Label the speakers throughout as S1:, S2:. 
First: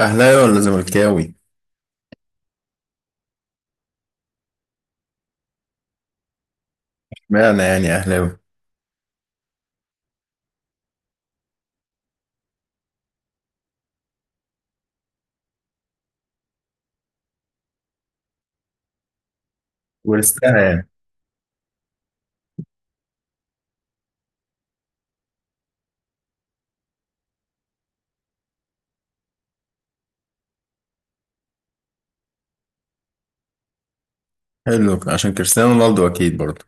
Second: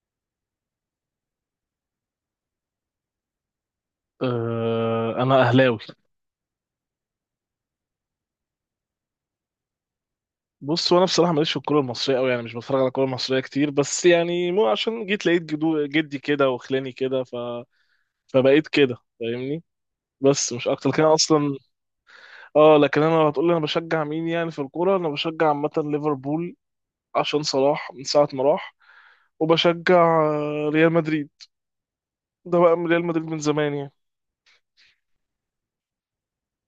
S1: أهلاوي ولا زملكاوي؟
S2: انا اهلاوي.
S1: اشمعنى يعني أهلاوي؟
S2: بص وانا بصراحه ماليش في الكوره المصريه قوي، يعني مش بتفرج على الكوره المصريه كتير، بس يعني مو عشان جيت لقيت جدو جدي كده وخلاني كده فبقيت كده فاهمني. بس
S1: ورثتها
S2: مش
S1: يعني.
S2: اكتر كده اصلا. اه، لكن انا لو هتقول لي انا بشجع مين يعني في الكوره، انا بشجع عامه ليفربول عشان صلاح من ساعه ما راح. وبشجع ريال مدريد. ده بقى من ريال مدريد من زمان يعني.
S1: حلو عشان كريستيانو رونالدو أكيد برضه.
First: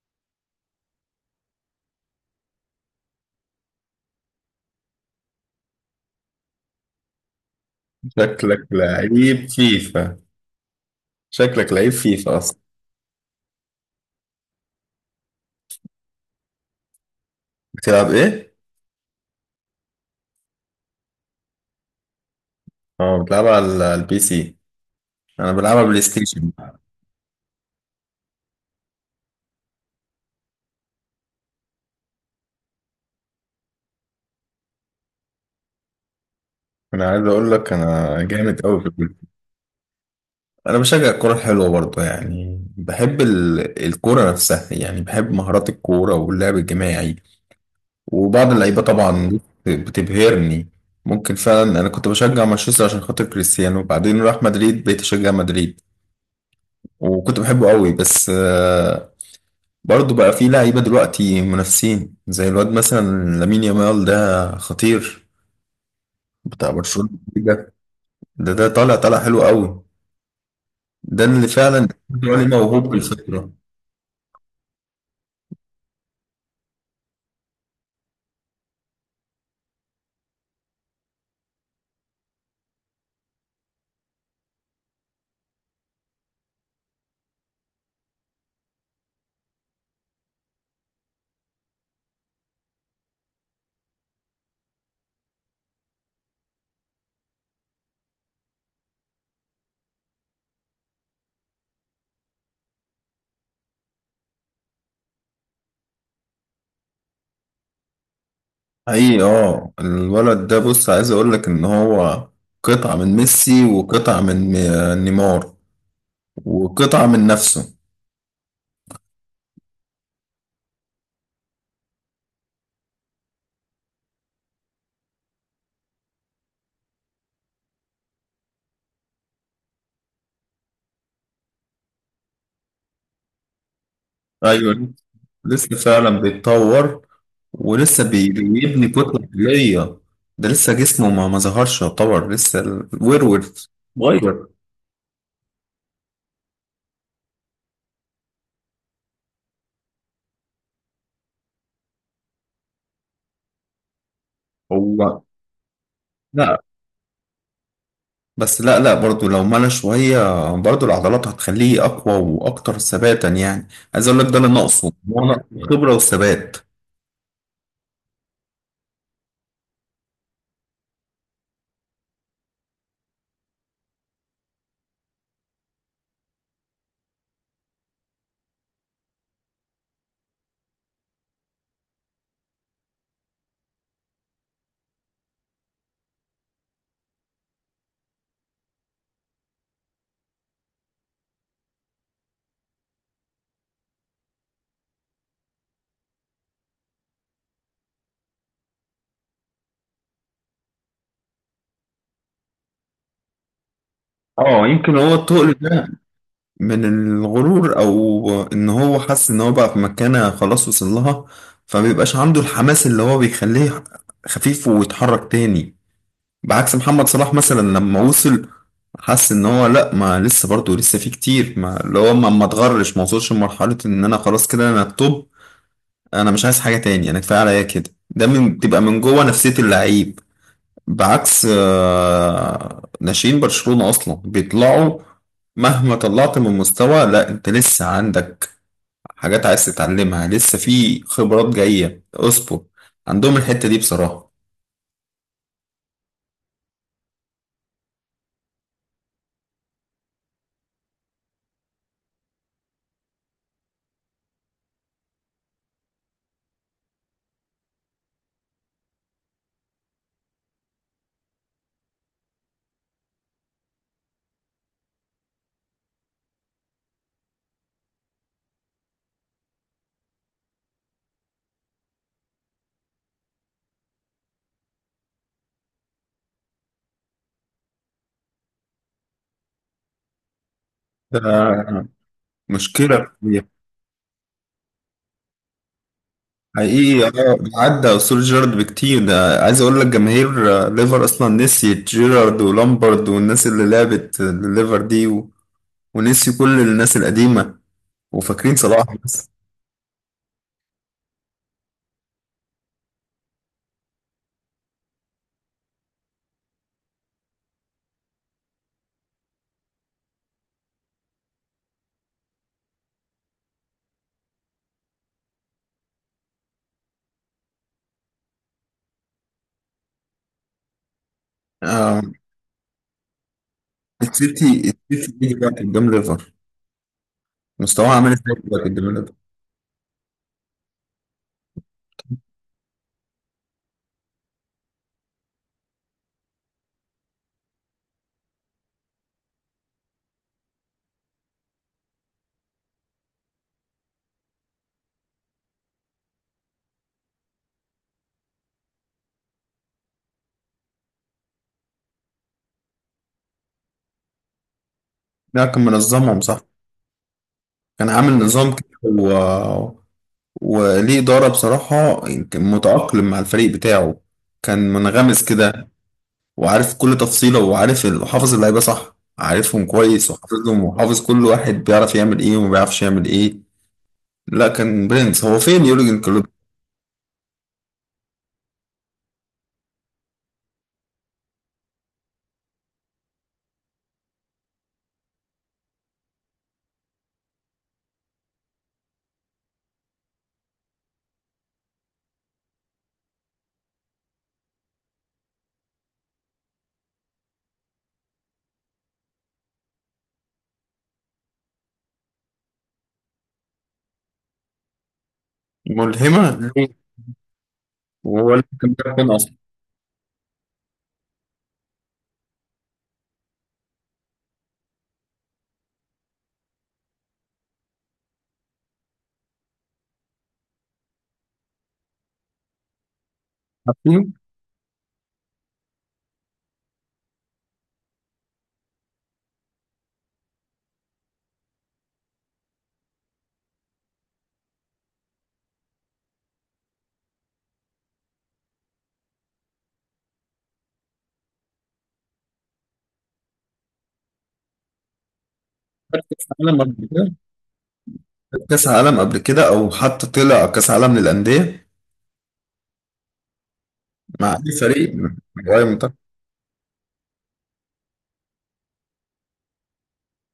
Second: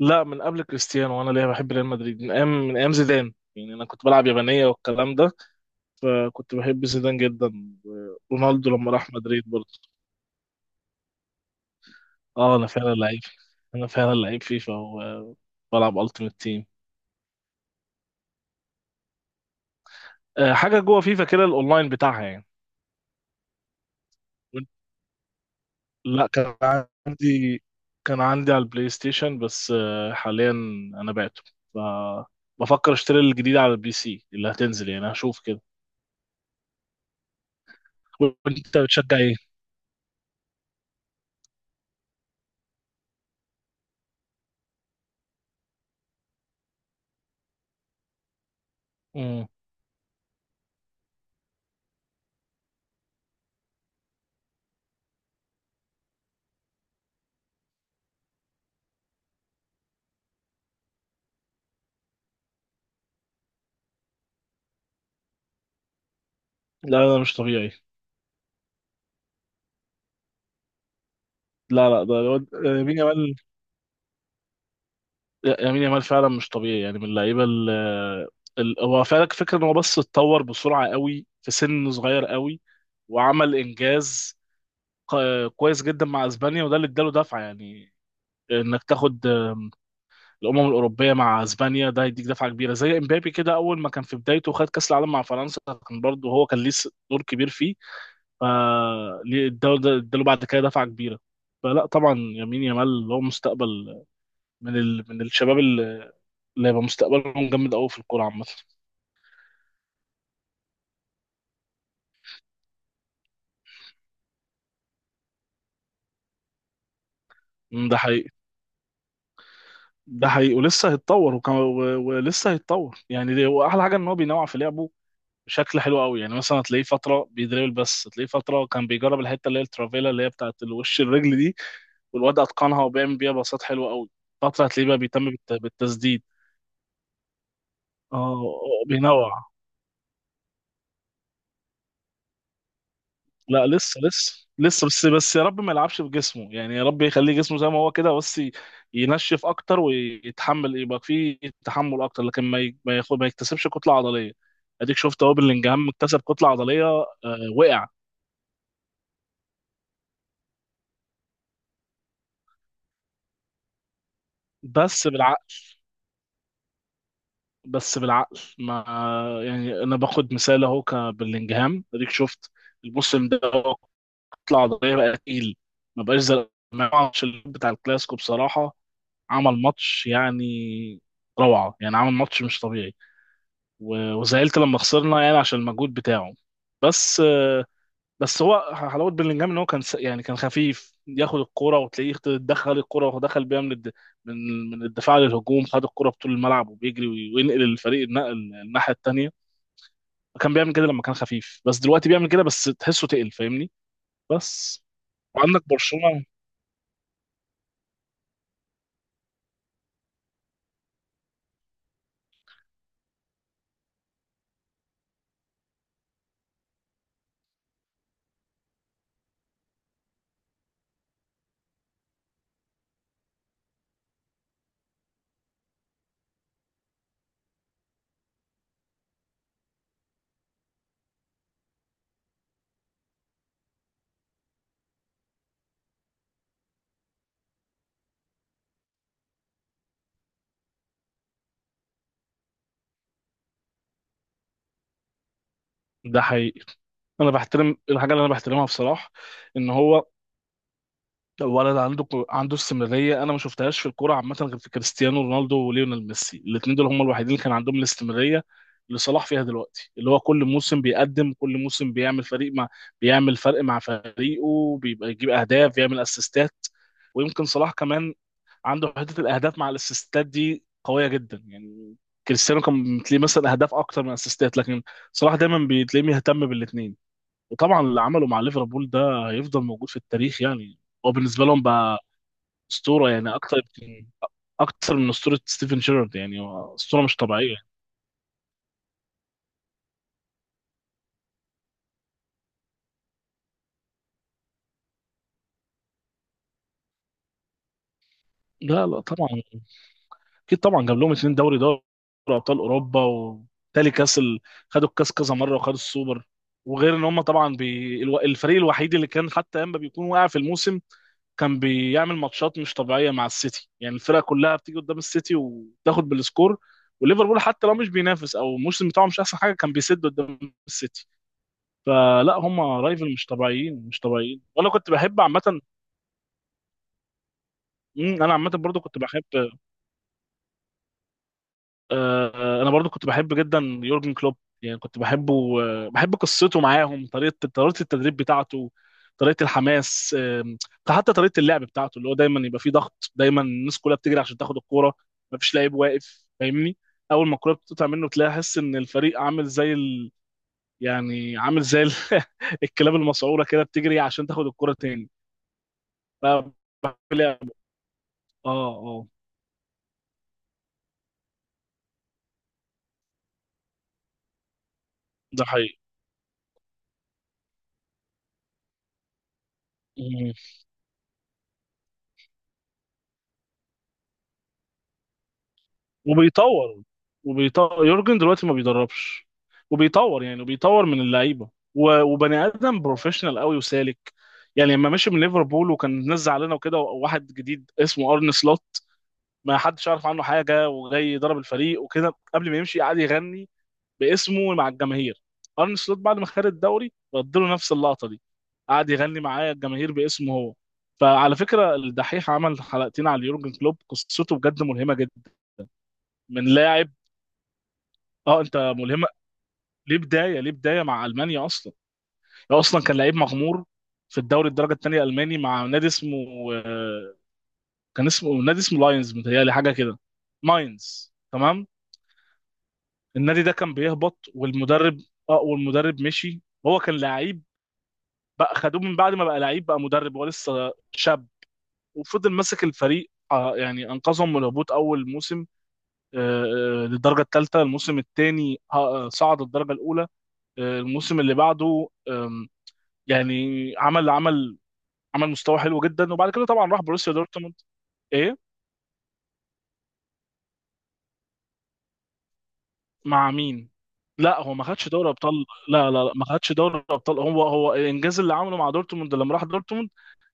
S2: لا، من قبل كريستيانو. وانا ليه بحب ريال مدريد من ايام من ايام زيدان يعني. انا كنت بلعب يابانيه والكلام ده، فكنت بحب زيدان جدا.
S1: شكلك
S2: رونالدو لما راح مدريد
S1: لعيب
S2: برضه.
S1: فيفا. شكلك لعيب فيفا
S2: اه
S1: أصلا.
S2: انا فعلا لعيب. انا فعلا لعيب فيفا وبلعب التيمت تيم.
S1: بتلعب إيه؟
S2: حاجه جوه فيفا كده، الاونلاين بتاعها يعني.
S1: أه بتلعب على البي سي. أنا بلعبها بلاي
S2: لا
S1: ستيشن.
S2: كان عندي، كان عندي على البلاي ستيشن بس. حاليا انا بعته، فبفكر اشتري الجديد على البي سي اللي هتنزل يعني، هشوف كده.
S1: أنا عايز أقول لك أنا جامد
S2: وانت
S1: أوي في
S2: بتشجع
S1: الكورة.
S2: ايه؟
S1: أنا بشجع الكورة الحلوة برضه، يعني بحب الكورة نفسها، يعني بحب مهارات الكورة واللعب الجماعي وبعض اللعيبه طبعا،
S2: مم.
S1: بتبهرني. ممكن فعلا انا كنت بشجع مانشستر عشان خاطر كريستيانو، وبعدين راح مدريد بقيت اشجع مدريد وكنت بحبه قوي. بس آه، برضه بقى في لعيبه دلوقتي منافسين زي الواد مثلا لامين يامال، ده خطير، بتاع
S2: لا
S1: برشلونه.
S2: لا مش
S1: ده
S2: طبيعي.
S1: ده طالع حلو قوي. ده اللي فعلا
S2: لا لا ده
S1: ده عليه موهوب
S2: يمين يامال.
S1: بالفطره.
S2: لا، يمين يامال فعلا مش طبيعي يعني، من اللعيبه هو فعلا فكره ان هو بس اتطور بسرعه قوي في سن صغير قوي، وعمل انجاز كويس جدا مع اسبانيا، وده اللي اداله دفعه يعني. انك تاخد الامم الاوروبيه مع اسبانيا، ده هيديك دفعه كبيره. زي امبابي كده، اول ما كان في بدايته خد كاس العالم مع فرنسا. كان برضه هو كان ليه دور كبير فيه. فاداله اداله ده- اداله بعد كده دفعه كبيره. فلا طبعا يمين يامال هو مستقبل من الشباب اللي هيبقى مستقبلهم جامد قوي في الكوره عامه.
S1: حقيقي اه الولد ده، بص عايز اقول لك ان هو قطعه من ميسي، وقطعه من نيمار، وقطعه من نفسه.
S2: مم، ده حقيقي. ده حقيقي ولسه هيتطور ولسه هيتطور يعني. واحلى حاجه ان هو بينوع في لعبه بشكل حلو قوي. يعني مثلا هتلاقيه فتره بيدريبل، بس هتلاقيه فتره كان بيجرب الحته اللي هي الترافيلا، اللي هي بتاعت الوش الرجل دي. والواد اتقنها وبيعمل بيها باصات حلوه قوي. فتره هتلاقيه
S1: ايوه
S2: بقى بيهتم
S1: لسه فعلا
S2: بالتسديد.
S1: بيتطور، ولسه
S2: اه،
S1: بيبني كتلة
S2: بينوع.
S1: عضلية. ده لسه جسمه ما ظهرش، يعتبر لسه الورور
S2: لا لسه لسه
S1: صغير.
S2: لسه بس يا رب ما يلعبش بجسمه، يعني يا رب يخليه جسمه زي ما هو كده، بس ينشف اكتر ويتحمل، يبقى فيه تحمل اكتر. لكن ما ي- ما ياخد ما يكتسبش كتله عضليه. اديك
S1: هو
S2: شفت اهو بلينجهام اكتسب كتله
S1: لا،
S2: عضليه. وقع.
S1: بس لا لا برضو لو ملى شوية برضو العضلات هتخليه أقوى وأكتر ثباتا، يعني عايز أقول لك ده اللي ناقصه،
S2: بس
S1: هو ناقصه
S2: بالعقل،
S1: خبرة وثبات.
S2: بس بالعقل. ما يعني انا باخد مثال اهو كبلينجهام، اديك شفت الموسم ده، هو كتله عضليه بقى تقيل. ما بقاش زي ما بتاع الكلاسيكو، بصراحه عمل ماتش يعني روعة، يعني عمل ماتش مش طبيعي. و- وزعلت لما خسرنا يعني عشان المجهود بتاعه. بس بس هو حلاوة بلينجهام ان هو كان يعني كان خفيف ياخد الكرة، وتلاقيه دخل الكرة ودخل بيها من من الدفاع للهجوم، خد الكرة بطول الملعب وبيجري وينقل الفريق، النقل الناحية التانية. كان بيعمل كده لما كان خفيف، بس دلوقتي بيعمل كده بس تحسه تقل فاهمني.
S1: اه
S2: بس
S1: يمكن هو التقل
S2: وعندك
S1: ده
S2: برشلونة.
S1: من الغرور او ان هو حس ان هو بقى في مكانة خلاص وصل لها، فمبيبقاش عنده الحماس اللي هو بيخليه خفيف ويتحرك تاني. بعكس محمد صلاح مثلا، لما وصل حس ان هو لا، ما لسه برضه لسه في كتير، ما اللي هو ما اتغرش، ما وصلش لمرحلة ان انا خلاص كده انا التوب، انا مش عايز حاجة تاني، انا كفاية عليا كده. ده من بتبقى من جوه نفسية اللعيب. بعكس ناشئين برشلونة أصلا بيطلعوا مهما طلعت من مستوى لا أنت لسه عندك حاجات عايز تتعلمها، لسه في خبرات جاية اصبر. عندهم الحتة دي بصراحة.
S2: ده حقيقي. انا بحترم الحاجة اللي انا بحترمها بصراحة، ان هو ولد عنده استمراريه. انا ما شفتهاش في الكوره عامه غير في كريستيانو رونالدو وليونيل ميسي. الاثنين دول هم الوحيدين اللي كان عندهم الاستمراريه اللي صلاح فيها دلوقتي، اللي هو كل موسم بيقدم، كل موسم بيعمل فريق مع بيعمل فرق مع فريقه، بيبقى يجيب اهداف، بيعمل اسيستات. ويمكن صلاح كمان عنده حته الاهداف مع الاسيستات دي قويه جدا يعني. كريستيانو كان بتلاقيه مثلا اهداف اكتر من اسيستات، لكن صلاح دايما بتلاقيه مهتم بالاثنين. وطبعا اللي عمله مع ليفربول ده هيفضل موجود في التاريخ يعني. هو بالنسبه لهم
S1: ده
S2: بقى
S1: مشكلة
S2: اسطوره يعني،
S1: كبيرة.
S2: اكتر من اسطوره ستيفن شيرارد يعني. هو اسطوره
S1: حقيقي
S2: مش
S1: اه،
S2: طبيعيه.
S1: عدى أسطورة جيرارد بكتير. ده عايز أقول لك جماهير ليفر أصلا نسيت جيرارد ولامبرد والناس اللي لعبت ليفر دي ونسيوا كل الناس القديمة وفاكرين صلاح
S2: لا لا طبعا.
S1: بس.
S2: اكيد طبعا جاب لهم اتنين دوري ابطال اوروبا، وتالي خدوا الكاس كذا مره وخدوا السوبر. وغير ان هم طبعا الفريق الوحيد اللي كان حتى اما بيكون واقع في الموسم، كان بيعمل ماتشات مش طبيعيه مع السيتي. يعني الفرقه كلها بتيجي قدام السيتي وتاخد بالسكور، وليفربول حتى لو مش بينافس او الموسم بتاعه مش احسن حاجه، كان بيسد قدام السيتي.
S1: آه،
S2: فلا هم رايفل مش طبيعيين، مش طبيعيين.
S1: السيتي،
S2: وانا كنت بحب
S1: السيتي ايه
S2: عامه.
S1: دلوقتي قدام ليفر؟ مستواه عامل
S2: مم، انا
S1: ازاي
S2: عامه
S1: دلوقتي
S2: برضو
S1: قدام
S2: كنت
S1: ليفر؟
S2: بحب، انا برضو كنت بحب جدا يورجن كلوب. يعني كنت بحبه، بحب قصته معاهم، طريقه التدريب بتاعته، طريقه الحماس. حتى طريقه اللعب بتاعته، اللي هو دايما يبقى فيه ضغط، دايما الناس كلها بتجري عشان تاخد الكوره، مفيش لعيب واقف فاهمني. اول ما الكوره بتقطع منه تلاقي احس ان الفريق عامل يعني الكلاب المسعوره كده بتجري عشان تاخد الكوره تاني.
S1: لا كان منظمهم صح،
S2: ف- لعب.
S1: كان عامل
S2: اه
S1: نظام كده
S2: اه،
S1: وليه إدارة بصراحة. كان متأقلم مع الفريق بتاعه، كان منغمس
S2: ده
S1: كده وعارف كل تفصيلة وعارف وحافظ اللعيبة صح، عارفهم كويس
S2: حقيقي.
S1: وحافظهم، وحافظ كل واحد بيعرف يعمل ايه وما بيعرفش يعمل ايه. لا كان برنس. هو فين يورجن كلوب؟
S2: وبيطور، وبيطور. يورجن دلوقتي ما بيدربش. وبيطور يعني، وبيطور من اللعيبه. وبني ادم بروفيشنال قوي وسالك يعني. لما مشي من ليفربول وكان الناس زعلانه وكده، وواحد جديد اسمه ارن سلوت ما حدش عارف عنه حاجه وجاي يضرب الفريق وكده، قبل ما يمشي قعد يغني باسمه مع الجماهير. ارن سلوت بعد ما خد الدوري رد له نفس اللقطه دي، قعد يغني معاه الجماهير باسمه هو. فعلى فكره الدحيح عمل حلقتين على يورجن كلوب، قصته بجد ملهمه جدا، من
S1: ملهمة ليه؟
S2: لاعب.
S1: وهو
S2: اه
S1: اللي
S2: انت،
S1: كان بيعرف
S2: ملهمه
S1: يكون أصلا؟
S2: ليه بدايه، ليه بدايه مع المانيا اصلا. هو اصلا كان لعيب مغمور في الدوري الدرجه الثانيه الالماني مع نادي اسمه آه، كان اسمه، نادي اسمه لاينز، متهيألي حاجه كده. ماينز تمام. النادي ده كان
S1: عارفينه؟
S2: بيهبط والمدرب، اه والمدرب مشي. هو كان لعيب، بقى خدوه من بعد ما بقى لعيب بقى مدرب، هو لسه شاب. وفضل ماسك الفريق، يعني انقذهم من الهبوط اول موسم. آه، للدرجه الثالثه. الموسم الثاني صعد الدرجه الاولى. الموسم اللي بعده يعني عمل عمل مستوى حلو
S1: عارف
S2: جدا.
S1: كأس
S2: وبعد كده
S1: العالم؟
S2: طبعا راح بروسيا دورتموند. ايه،
S1: كاس عالم قبل كده، او حتى طلع كاس عالم للانديه؟
S2: مع مين؟
S1: مع
S2: لا هو
S1: اي
S2: ما خدش
S1: فريق
S2: دوري
S1: من
S2: ابطال،
S1: غير
S2: لا
S1: منتخب؟
S2: لا لا ما خدش دوري ابطال. هو، هو الانجاز اللي عمله مع دورتموند لما راح دورتموند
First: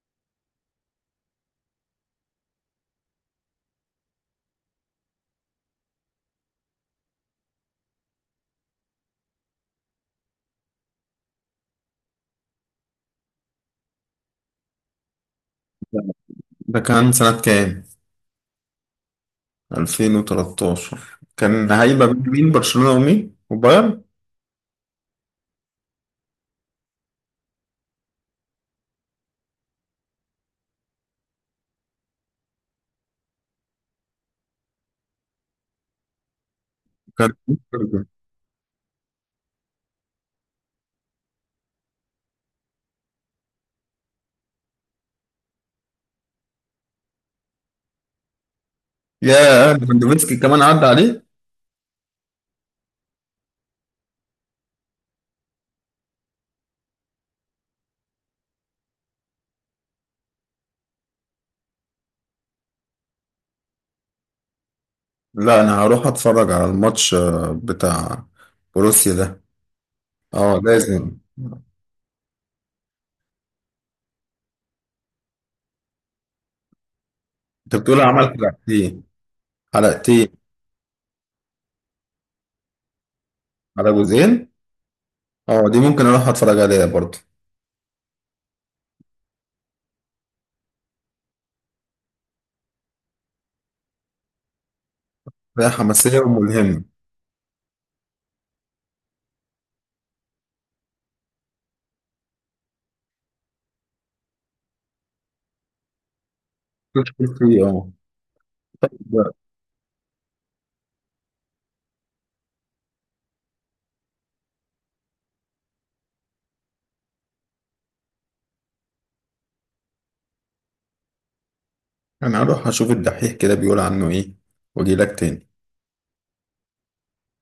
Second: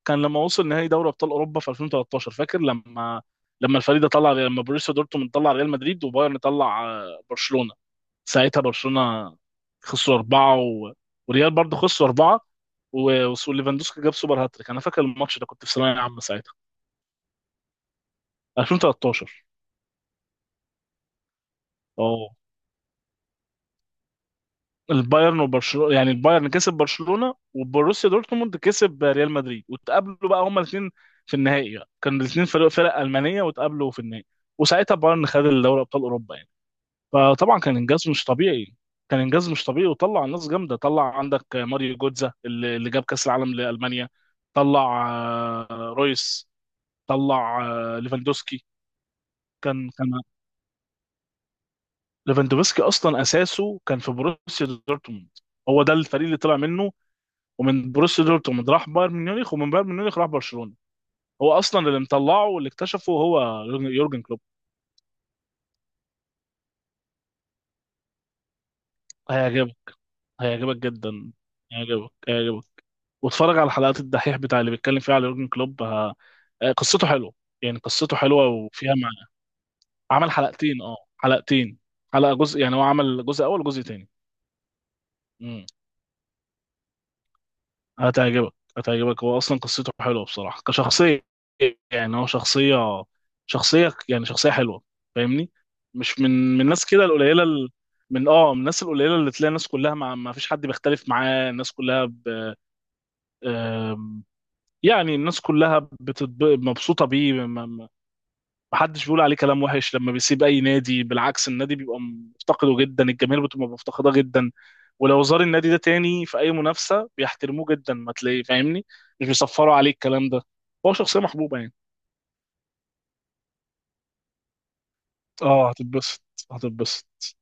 S2: كان لما وصل نهائي دوري ابطال اوروبا في 2013. فاكر لما، لما الفريق ده طلع، لما بروسيا دورتموند طلع ريال مدريد وبايرن طلع برشلونة. ساعتها برشلونة خسروا أربعة و... وريال برضه خسروا أربعة و... وليفاندوسكي جاب سوبر هاتريك. أنا فاكر الماتش ده، كنت في ثانوية عامة ساعتها.
S1: ده كان سنه كام؟
S2: 2013.
S1: 2013 كان هيبقى بين
S2: اه،
S1: مين؟ برشلونه ومين وبايرن؟
S2: البايرن وبرشلونه. يعني البايرن كسب برشلونه وبروسيا دورتموند كسب ريال مدريد، واتقابلوا بقى هما الاثنين في النهائي بقى، كانوا الاثنين فرق المانيه واتقابلوا في النهائي. وساعتها بايرن خد الدوري ابطال اوروبا يعني.
S1: كان.
S2: فطبعا كان انجاز مش طبيعي. كان انجاز مش طبيعي، وطلع ناس جامده. طلع عندك ماريو جوتزا اللي جاب كاس العالم لالمانيا. طلع رويس، طلع ليفاندوسكي.
S1: يا
S2: كان
S1: ليفاندوفسكي كمان عدى عليه.
S2: ليفاندوفسكي اصلا اساسه كان في بروسيا دورتموند. هو ده الفريق اللي طلع منه، ومن بروسيا دورتموند راح بايرن ميونخ، ومن بايرن ميونخ راح برشلونه. هو اصلا اللي مطلعه واللي اكتشفه هو يورجن كلوب.
S1: لا انا هروح اتفرج على الماتش بتاع بروسيا ده.
S2: هيعجبك
S1: اه
S2: هيعجبك
S1: لازم.
S2: جدا، هيعجبك هيعجبك. واتفرج على حلقات الدحيح بتاع اللي بيتكلم فيها على يورجن كلوب. ه... آه، قصته حلوه
S1: انت
S2: يعني،
S1: بتقول
S2: قصته
S1: عمل
S2: حلوه وفيها
S1: حلقتين؟
S2: معنى.
S1: حلقتين
S2: عمل حلقتين، اه حلقتين، حلقه جزء يعني، هو عمل جزء اول وجزء
S1: على
S2: تاني.
S1: جزئين؟ اه دي ممكن اروح اتفرج عليها برضه.
S2: هتعجبك، هتعجبك. هو اصلا قصته حلوه بصراحه كشخصيه. يعني هو شخصيه، شخصيه حلوه فاهمني.
S1: هي حماسيه
S2: مش من
S1: وملهمه.
S2: الناس كده القليله من، اه من الناس القليله اللي تلاقي الناس كلها مع، ما فيش حد بيختلف معاه، الناس كلها ب... آم، يعني الناس كلها مبسوطه
S1: تشكر
S2: بيه.
S1: فيه اه.
S2: ما حدش بيقول عليه كلام وحش. لما بيسيب اي نادي، بالعكس، النادي بيبقى مفتقده جدا، الجماهير بتبقى مفتقده جدا. ولو زار النادي ده تاني في اي منافسه بيحترموه جدا ما تلاقيه فاهمني، مش بيصفروا عليه الكلام ده. هو شخصيه محبوبه يعني.
S1: انا هروح اشوف الدحيح كده بيقول عنه ايه، واجي لك تاني.
S2: اه هتتبسط، هتتبسط.